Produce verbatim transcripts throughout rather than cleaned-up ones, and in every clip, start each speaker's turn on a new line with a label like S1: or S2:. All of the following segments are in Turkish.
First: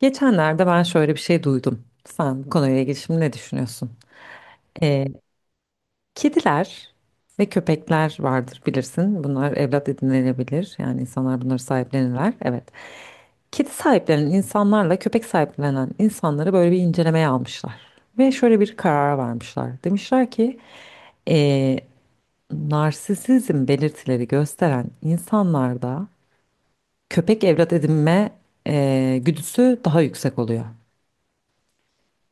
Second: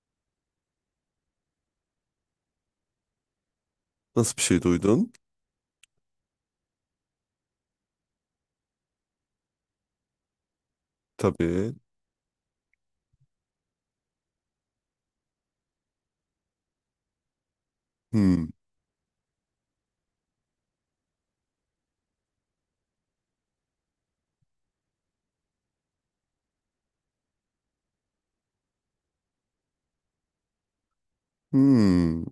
S1: Geçenlerde ben şöyle bir şey duydum. Sen bu konuyla ilgili şimdi ne düşünüyorsun?
S2: Nasıl bir şey
S1: Ee,
S2: duydun?
S1: kediler ve köpekler vardır bilirsin. Bunlar evlat edinilebilir. Yani insanlar bunları
S2: Tabii.
S1: sahiplenirler. Evet. Kedi sahiplenen insanlarla köpek sahiplenen insanları böyle bir incelemeye almışlar. Ve
S2: Hmm.
S1: şöyle bir karara varmışlar. Demişler ki ee, narsisizm belirtileri gösteren insanlarda köpek evlat edinme ee, güdüsü daha yüksek oluyor.
S2: Hmm.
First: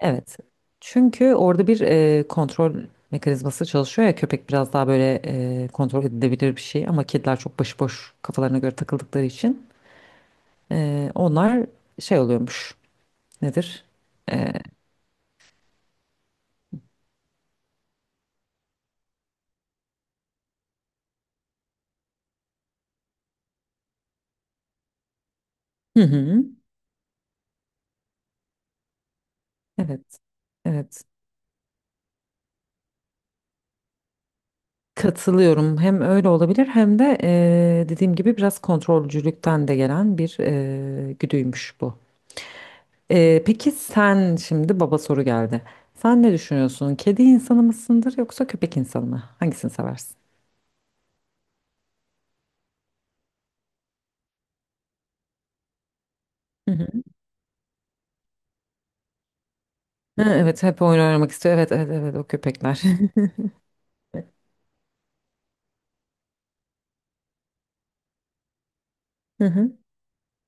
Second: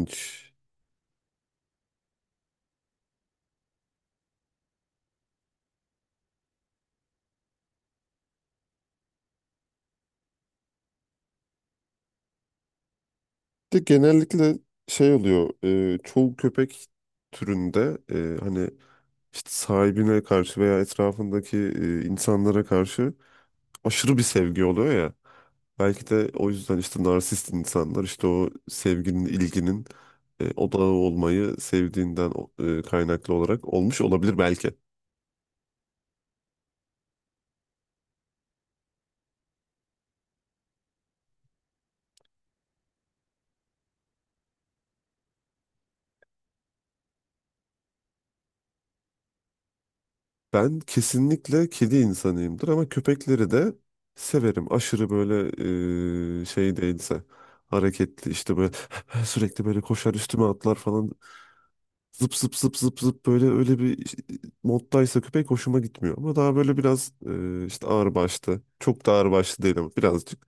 S1: Evet. Çünkü orada bir e, kontrol mekanizması çalışıyor ya köpek biraz daha böyle e, kontrol edilebilir bir şey ama kediler çok başıboş kafalarına göre takıldıkları için e, onlar şey oluyormuş.
S2: De
S1: Nedir?
S2: genellikle şey oluyor. E, çoğu köpek türünde e, hani işte sahibine karşı veya etrafındaki e, insanlara karşı aşırı bir sevgi oluyor ya.
S1: Hı
S2: Belki de
S1: hı.
S2: o yüzden işte narsist insanlar işte o sevginin, ilginin
S1: Evet.
S2: e, odağı
S1: Evet.
S2: olmayı sevdiğinden o- e, kaynaklı olarak olmuş olabilir belki.
S1: Katılıyorum. Hem öyle olabilir hem de e, dediğim gibi biraz kontrolcülükten de gelen bir e, güdüymüş bu. E, peki sen şimdi baba soru geldi. Sen ne düşünüyorsun? Kedi insanı mısındır yoksa köpek insanı mı? Hangisini seversin?
S2: Ben kesinlikle kedi insanıyımdır ama köpekleri de severim. Aşırı böyle eee,
S1: Hı
S2: şey
S1: hı.
S2: değilse hareketli işte böyle sürekli böyle koşar
S1: Ha,
S2: üstüme
S1: evet
S2: atlar
S1: hep oyun
S2: falan
S1: oynamak istiyor. Evet, evet, evet o
S2: zıp zıp zıp
S1: köpekler.
S2: zıp zıp böyle öyle bir işte moddaysa köpek hoşuma gitmiyor. Ama daha böyle biraz eee, işte ağırbaşlı çok da
S1: Hı
S2: ağırbaşlı
S1: hı.
S2: değil ama birazcık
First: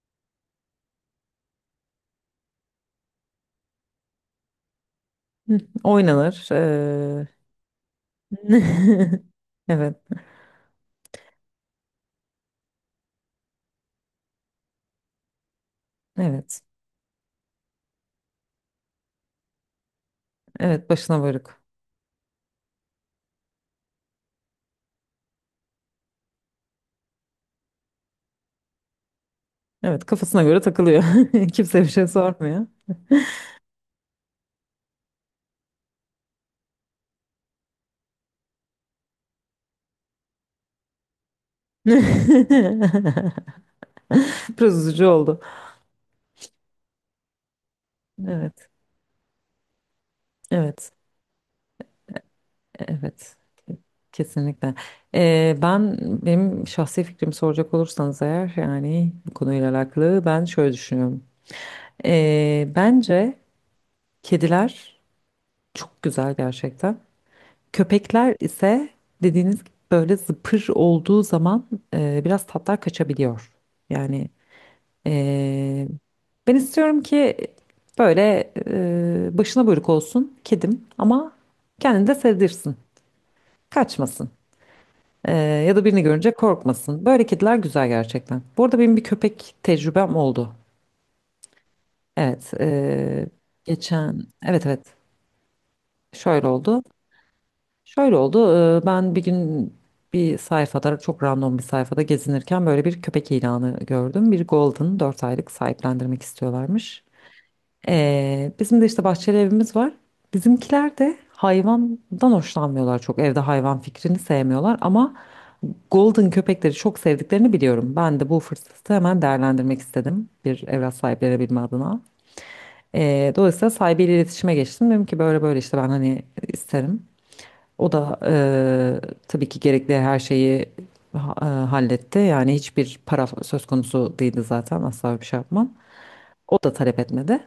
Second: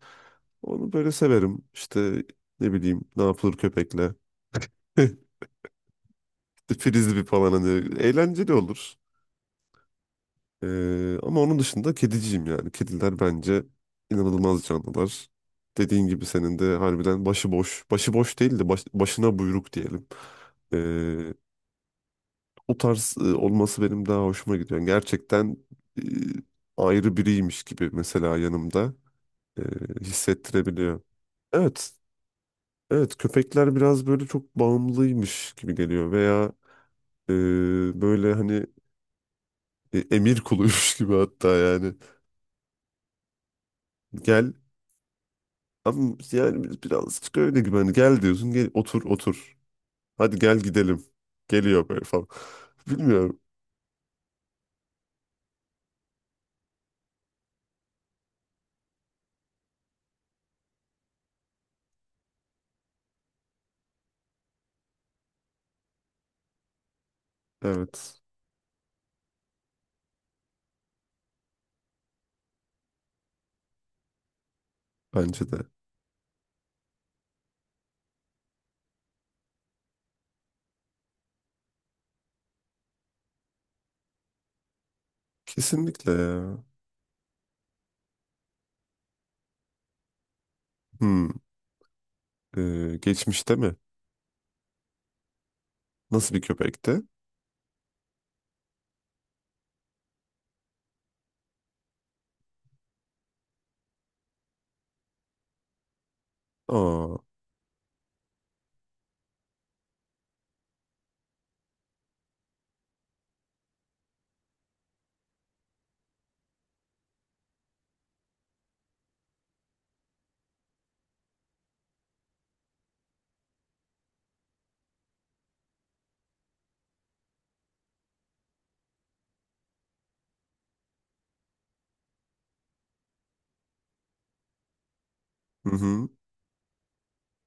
S2: onu böyle severim. İşte ne bileyim ne yapılır köpekle
S1: Hı. Oynanır.
S2: frisbee
S1: Ee,
S2: falan hani eğlenceli olur.
S1: Evet,
S2: Ee, ama onun dışında kediciyim yani. Kediler bence inanılmaz canlılar. Dediğin gibi senin
S1: evet.
S2: de harbiden başıboş. Başıboş değil de baş- başına buyruk diyelim.
S1: Evet başına
S2: Ee,
S1: varık.
S2: O tarz e, olması benim daha hoşuma gidiyor. Yani gerçekten e, ayrı biriymiş gibi mesela yanımda e,
S1: Evet kafasına göre
S2: hissettirebiliyor.
S1: takılıyor. Kimse bir
S2: Evet,
S1: şey sormuyor.
S2: evet, köpekler biraz böyle çok bağımlıymış gibi geliyor veya e, böyle hani e, emir kuluymuş gibi hatta yani. Gel.
S1: Biraz üzücü oldu.
S2: Abi yani biz birazcık öyle gibi hani gel diyorsun, gel
S1: Evet,
S2: otur otur. Hadi gel
S1: evet,
S2: gidelim. Geliyor böyle falan.
S1: evet.
S2: Bilmiyorum.
S1: Kesinlikle. Ee, ben benim şahsi fikrimi soracak olursanız eğer yani bu konuyla alakalı ben şöyle düşünüyorum. Ee, bence kediler çok güzel gerçekten.
S2: Evet.
S1: Köpekler ise dediğiniz gibi böyle zıpır olduğu zaman e, biraz tatlar kaçabiliyor. Yani
S2: Bence de.
S1: e, ben istiyorum ki böyle e, başına buyruk olsun kedim ama kendini de sevdirsin, kaçmasın. E, Ya da birini
S2: Kesinlikle
S1: görünce
S2: ya.
S1: korkmasın. Böyle kediler güzel gerçekten. Bu arada benim bir köpek tecrübem oldu.
S2: Hmm.
S1: Evet,
S2: Ee,
S1: e,
S2: geçmişte mi?
S1: geçen evet, evet
S2: Nasıl bir
S1: şöyle oldu.
S2: köpekti?
S1: Şöyle oldu. e, Ben bir gün bir sayfada çok random bir sayfada gezinirken böyle bir köpek ilanı gördüm. Bir golden dört aylık sahiplendirmek istiyorlarmış.
S2: Aa.
S1: Ee, bizim de işte bahçeli evimiz var. Bizimkiler de hayvandan hoşlanmıyorlar çok. Evde hayvan fikrini sevmiyorlar ama golden köpekleri çok sevdiklerini biliyorum. Ben de bu fırsatı hemen değerlendirmek istedim bir evlat sahiplenebilme adına. Ee, dolayısıyla sahibiyle iletişime geçtim. Dedim ki böyle böyle işte ben hani isterim. O da eee, tabii ki gerekli her şeyi ha- e, halletti. Yani hiçbir para söz konusu değildi zaten. Asla bir şey
S2: Hı
S1: yapmam.
S2: hı.
S1: O da talep etmedi.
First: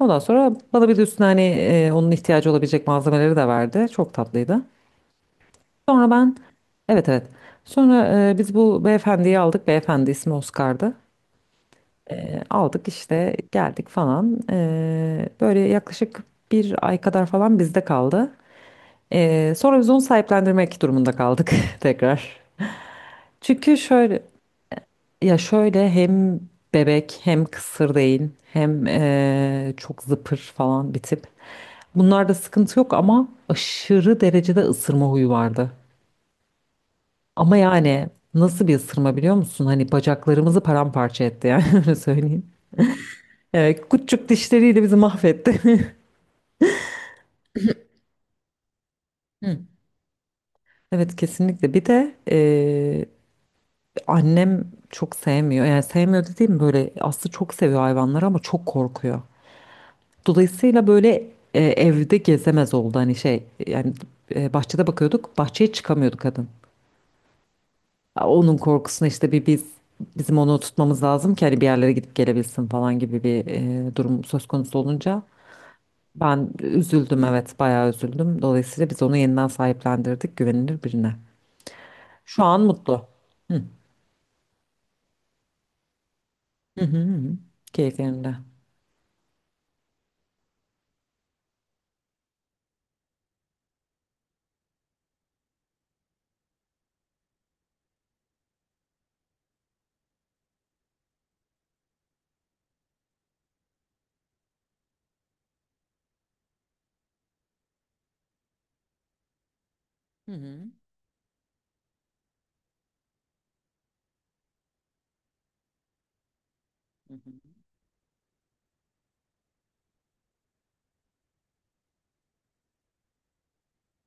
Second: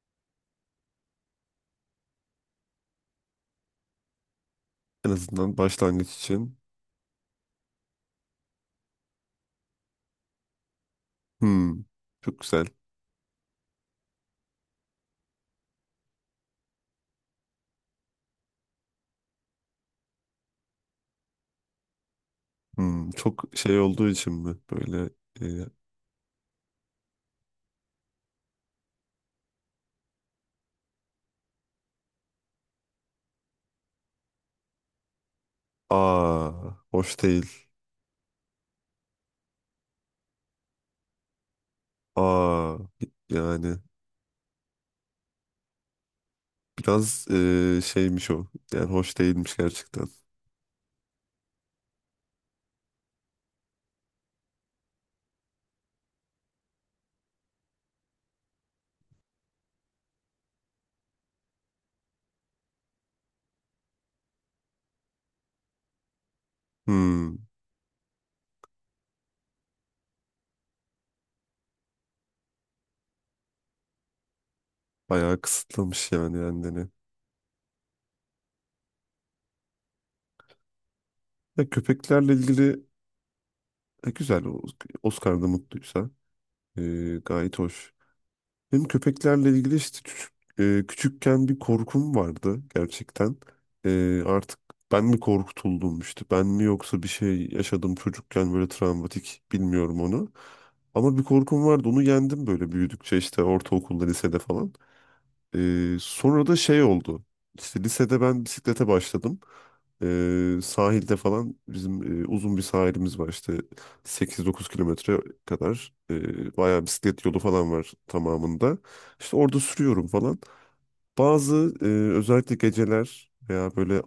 S1: Ondan sonra bana bir de üstüne hani e, onun ihtiyacı olabilecek malzemeleri de verdi. Çok tatlıydı.
S2: En azından başlangıç
S1: Sonra ben
S2: için.
S1: evet, evet. Sonra e, biz bu beyefendiyi aldık. Beyefendi ismi Oscar'dı.
S2: Hmm. Çok
S1: E,
S2: güzel.
S1: aldık işte geldik falan. E, böyle yaklaşık bir ay kadar falan bizde kaldı. E, sonra biz onu sahiplendirmek durumunda kaldık tekrar.
S2: Hmm. Çok
S1: Çünkü
S2: şey olduğu
S1: şöyle
S2: için mi? Böyle
S1: ya
S2: e,
S1: şöyle hem bebek hem kısır değil hem eee, çok zıpır falan bir tip. Bunlarda sıkıntı yok ama aşırı derecede ısırma huyu vardı.
S2: aa, hoş
S1: Ama
S2: değil.
S1: yani nasıl bir ısırma biliyor musun? Hani bacaklarımızı paramparça etti yani öyle söyleyeyim.
S2: Aa, yani
S1: Evet, küçük dişleriyle bizi mahvetti.
S2: biraz e, şeymiş o. Yani hoş değilmiş
S1: Hı.
S2: gerçekten.
S1: Evet kesinlikle. Bir de eee, annem çok sevmiyor. Yani sevmiyor dediğim böyle aslında çok seviyor hayvanları ama çok korkuyor. Dolayısıyla böyle e, evde gezemez oldu hani şey yani e, bahçede bakıyorduk bahçeye çıkamıyordu kadın.
S2: Hmm.
S1: A, onun korkusuna işte bir biz bizim onu tutmamız lazım ki hani bir yerlere gidip gelebilsin falan gibi bir e, durum söz konusu olunca
S2: Bayağı kısıtlamış yani
S1: ben
S2: kendini.
S1: üzüldüm, evet bayağı üzüldüm. Dolayısıyla biz onu yeniden sahiplendirdik güvenilir birine.
S2: Ya köpeklerle
S1: Şu an
S2: ilgili
S1: mutlu.
S2: e, güzel. O- Oscar'da mutluysa e,
S1: Hı hı hı.
S2: gayet hoş.
S1: Keyiflerinde.
S2: Benim köpeklerle ilgili işte küçük, e, küçükken bir korkum vardı gerçekten. E, artık ben mi korkutuldum işte ben mi yoksa bir şey yaşadım çocukken böyle travmatik, bilmiyorum onu. Ama bir korkum vardı, onu yendim böyle büyüdükçe işte ortaokulda lisede falan. Ee, sonra da şey oldu. İşte lisede ben bisiklete başladım.
S1: Hı
S2: Ee,
S1: hı.
S2: sahilde falan bizim e, uzun bir sahilimiz var işte, sekiz dokuz kilometre kadar. Ee, bayağı
S1: Hı
S2: bisiklet
S1: hı.
S2: yolu falan var tamamında. İşte orada sürüyorum falan. Bazı e, özellikle geceler veya böyle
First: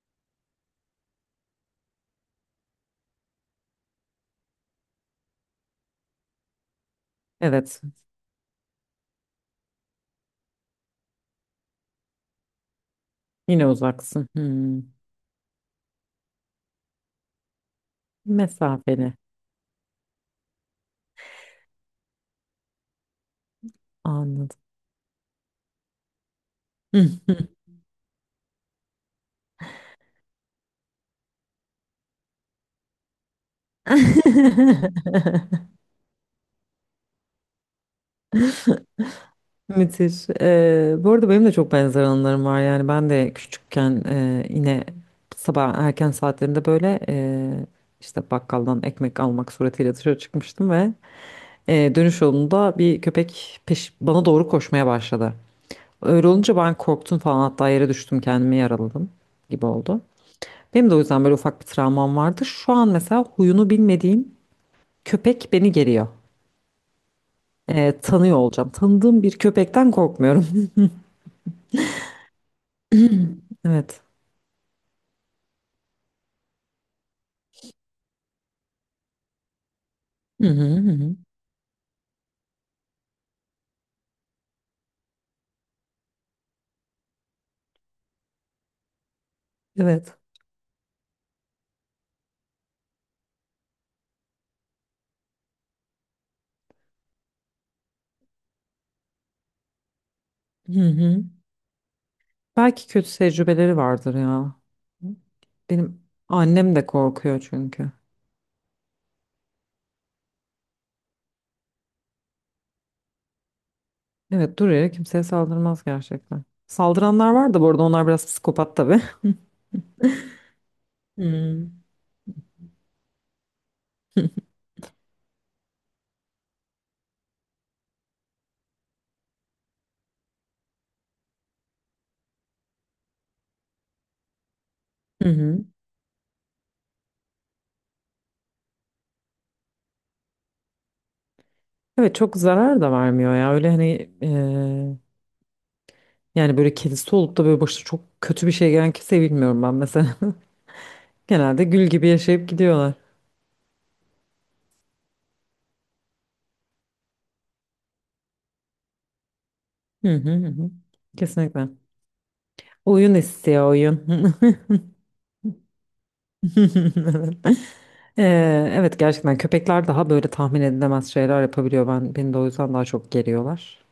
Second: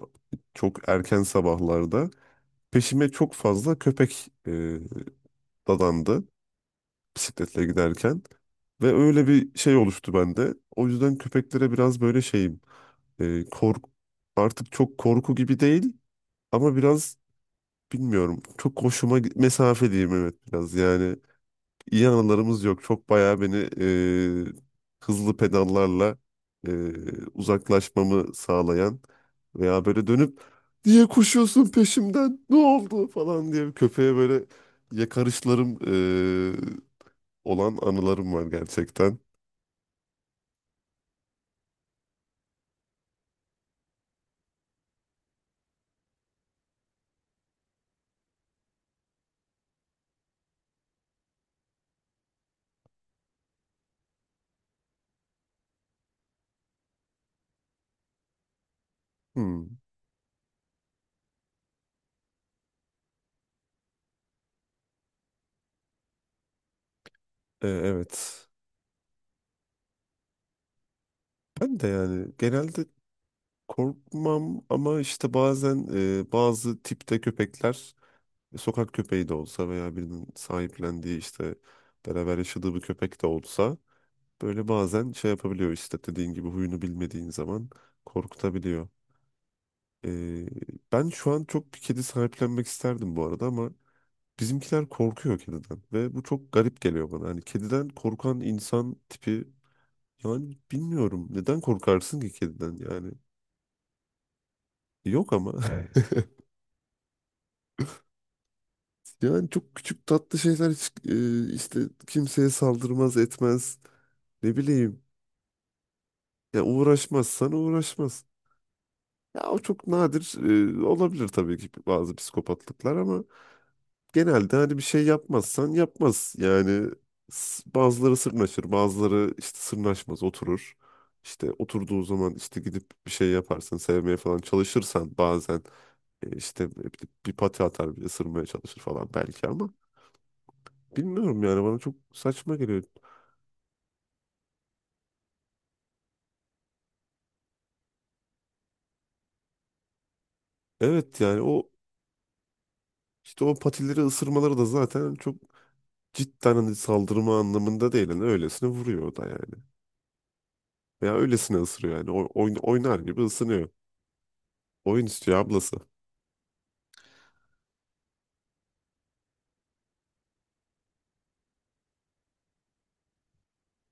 S2: çok erken sabahlarda peşime çok fazla köpek e, dadandı bisikletle
S1: Evet
S2: giderken. Ve öyle bir şey oluştu bende. O yüzden köpeklere biraz böyle şeyim. E,
S1: yine
S2: korku
S1: uzaksın. Hı.
S2: artık çok korku gibi değil ama biraz bilmiyorum. Çok
S1: Mesafeli
S2: hoşuma gi- mesafe diyeyim, evet biraz. Yani iyi anılarımız yok. Çok bayağı beni e,
S1: anladım.
S2: hızlı pedallarla e, uzaklaşmamı sağlayan veya böyle dönüp niye koşuyorsun peşimden, ne oldu falan diye köpeğe böyle yakarışlarım e, olan anılarım var gerçekten.
S1: Müthiş. Ee, bu arada benim de çok benzer anılarım var. Yani ben de küçükken e, yine sabah erken saatlerinde böyle e, işte bakkaldan ekmek almak suretiyle dışarı çıkmıştım ve e, dönüş yolunda bir köpek peş bana doğru koşmaya başladı. Öyle olunca ben korktum falan hatta yere düştüm kendimi yaraladım gibi
S2: Hmm.
S1: oldu. Benim de o yüzden böyle ufak bir travmam vardı. Şu an mesela huyunu bilmediğim köpek beni geriyor.
S2: E,
S1: E, tanıyor
S2: evet.
S1: olacağım. Tanıdığım bir köpekten korkmuyorum.
S2: Ben de yani genelde
S1: Evet.
S2: korkmam ama işte bazen e, bazı tipte köpekler, e, sokak köpeği de olsa veya birinin
S1: Hı hı hı. Hı.
S2: sahiplendiği, işte beraber yaşadığı bir köpek de olsa, böyle bazen şey yapabiliyor işte dediğin gibi huyunu bilmediğin zaman korkutabiliyor. E,
S1: Evet.
S2: Ben şu an çok bir kedi sahiplenmek isterdim bu arada ama bizimkiler korkuyor kediden ve bu çok garip geliyor bana. Hani kediden korkan insan tipi yani
S1: Hı hı.
S2: bilmiyorum neden korkarsın ki kediden,
S1: Belki
S2: yani
S1: kötü tecrübeleri vardır ya.
S2: yok ama.
S1: Benim annem de korkuyor çünkü.
S2: Yani çok küçük tatlı şeyler hiç e, işte kimseye saldırmaz etmez. Ne
S1: Evet dur ya
S2: bileyim.
S1: kimseye saldırmaz gerçekten.
S2: Ya uğraşmaz,
S1: Saldıranlar var
S2: sana
S1: da bu arada, onlar
S2: uğraşmaz.
S1: biraz psikopat tabii.
S2: Ya o çok nadir e,
S1: Hı
S2: olabilir tabii ki bazı psikopatlıklar ama genelde hani bir şey yapmazsan yapmaz. Yani s- bazıları sırnaşır, bazıları işte sırnaşmaz, oturur. İşte oturduğu zaman işte gidip bir şey yaparsın, sevmeye falan çalışırsan
S1: hı. Hı.
S2: bazen e, işte bir, bir pati atar, bir ısırmaya çalışır falan belki ama bilmiyorum yani bana çok
S1: Evet çok
S2: saçma
S1: zarar
S2: geliyor.
S1: da vermiyor ya. Öyle hani eee, yani böyle kedisi olup da böyle başına çok kötü bir şey gelen kimseyi bilmiyorum ben mesela.
S2: Evet yani
S1: Genelde
S2: o
S1: gül gibi yaşayıp gidiyorlar.
S2: işte o patileri ısırmaları da zaten çok cidden hani saldırma anlamında değil. Yani öylesine vuruyor o da yani.
S1: Hı hı hı. Hı.
S2: Veya öylesine
S1: Kesinlikle.
S2: ısırıyor yani. O, oyn- oynar
S1: Oyun
S2: gibi
S1: istiyor
S2: ısınıyor.
S1: oyun.
S2: Oyun istiyor ablası.
S1: Ee, evet gerçekten köpekler daha böyle tahmin edilemez şeyler yapabiliyor. Ben beni de o yüzden daha çok geriyorlar.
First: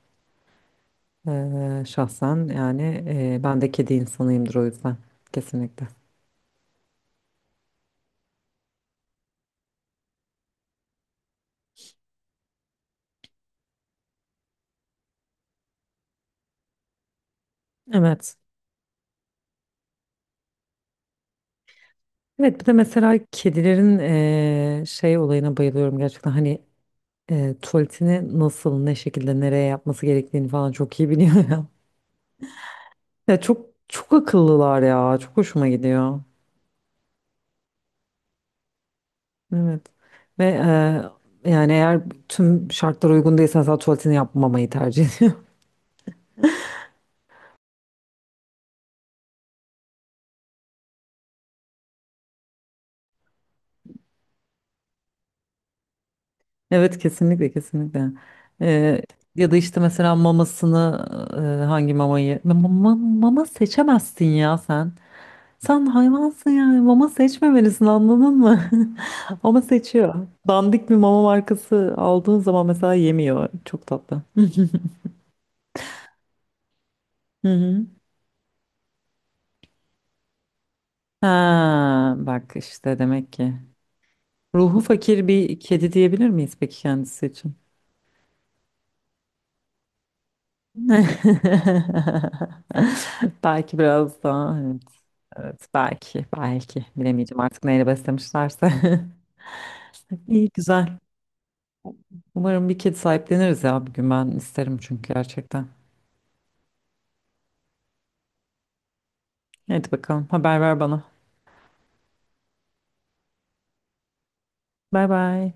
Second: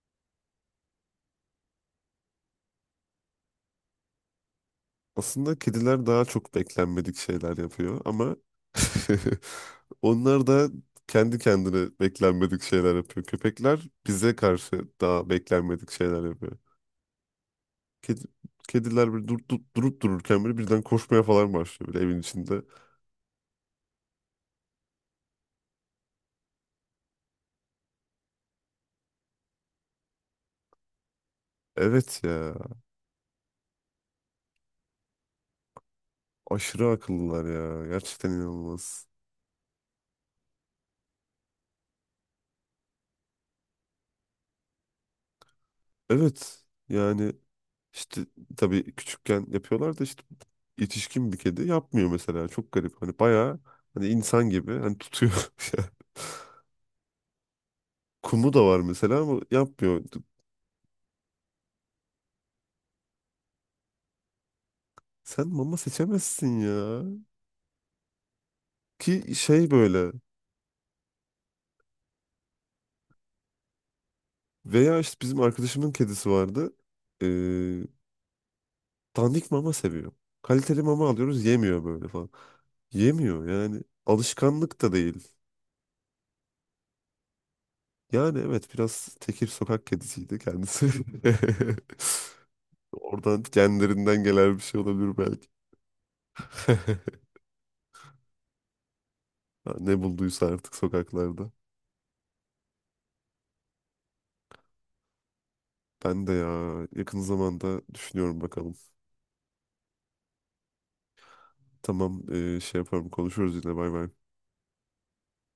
S1: Ee, şahsen yani e, ben de kedi insanıyımdır o yüzden.
S2: Aslında
S1: Kesinlikle.
S2: kediler daha çok beklenmedik şeyler yapıyor ama onlar da kendi kendine beklenmedik şeyler yapıyor. Köpekler bize karşı daha beklenmedik şeyler yapıyor. Kedi,
S1: Evet.
S2: Kediler böyle dur, dur- durup dururken böyle birden koşmaya falan başlıyor böyle evin içinde.
S1: Evet bir de mesela kedilerin eee, şey olayına bayılıyorum gerçekten hani eee, tuvaletini nasıl ne şekilde nereye yapması gerektiğini falan çok iyi biliyor ya.
S2: Evet ya.
S1: Ya çok çok akıllılar ya, çok hoşuma gidiyor.
S2: Aşırı akıllılar ya. Gerçekten inanılmaz.
S1: Evet. Ve e, yani eğer tüm şartlar uygun değilse mesela tuvaletini yapmamayı tercih ediyor.
S2: Evet. Yani işte tabii küçükken yapıyorlar da işte yetişkin bir kedi yapmıyor mesela. Çok garip. Hani bayağı hani insan gibi hani tutuyor.
S1: Evet kesinlikle, kesinlikle.
S2: Kumu da var
S1: E,
S2: mesela ama
S1: Ya da işte
S2: yapmıyor.
S1: mesela mamasını e, hangi mamayı Ma- ma- mama seçemezsin ya sen.
S2: Sen mama
S1: Sen hayvansın
S2: seçemezsin
S1: yani
S2: ya.
S1: mama seçmemelisin, anladın mı?
S2: Ki
S1: Ama
S2: şey böyle
S1: seçiyor. Dandik bir mama markası aldığın zaman mesela yemiyor. Çok tatlı.
S2: veya işte bizim arkadaşımın kedisi vardı. Ee,
S1: Hı hı.
S2: Dandik mama seviyor. Kaliteli mama alıyoruz, yemiyor böyle
S1: Ha,
S2: falan.
S1: bak işte demek
S2: Yemiyor
S1: ki.
S2: yani.
S1: Ruhu
S2: Alışkanlık da değil.
S1: fakir bir kedi diyebilir miyiz peki kendisi için?
S2: Yani evet biraz tekir sokak kedisiydi kendisi. Oradan
S1: Belki
S2: genlerinden
S1: biraz
S2: gelen
S1: daha,
S2: bir şey
S1: evet,
S2: olabilir belki.
S1: evet belki, belki bilemeyeceğim artık neyle beslemişlerse.
S2: Ha, ne bulduysa
S1: İyi
S2: artık
S1: güzel.
S2: sokaklarda.
S1: Umarım bir kedi sahipleniriz ya bir gün, ben isterim çünkü gerçekten.
S2: Ben de ya, yakın zamanda düşünüyorum, bakalım.
S1: Hadi bakalım haber ver bana.
S2: Tamam, e, şey yaparım, konuşuruz yine, bay bay.
S1: Bay bay.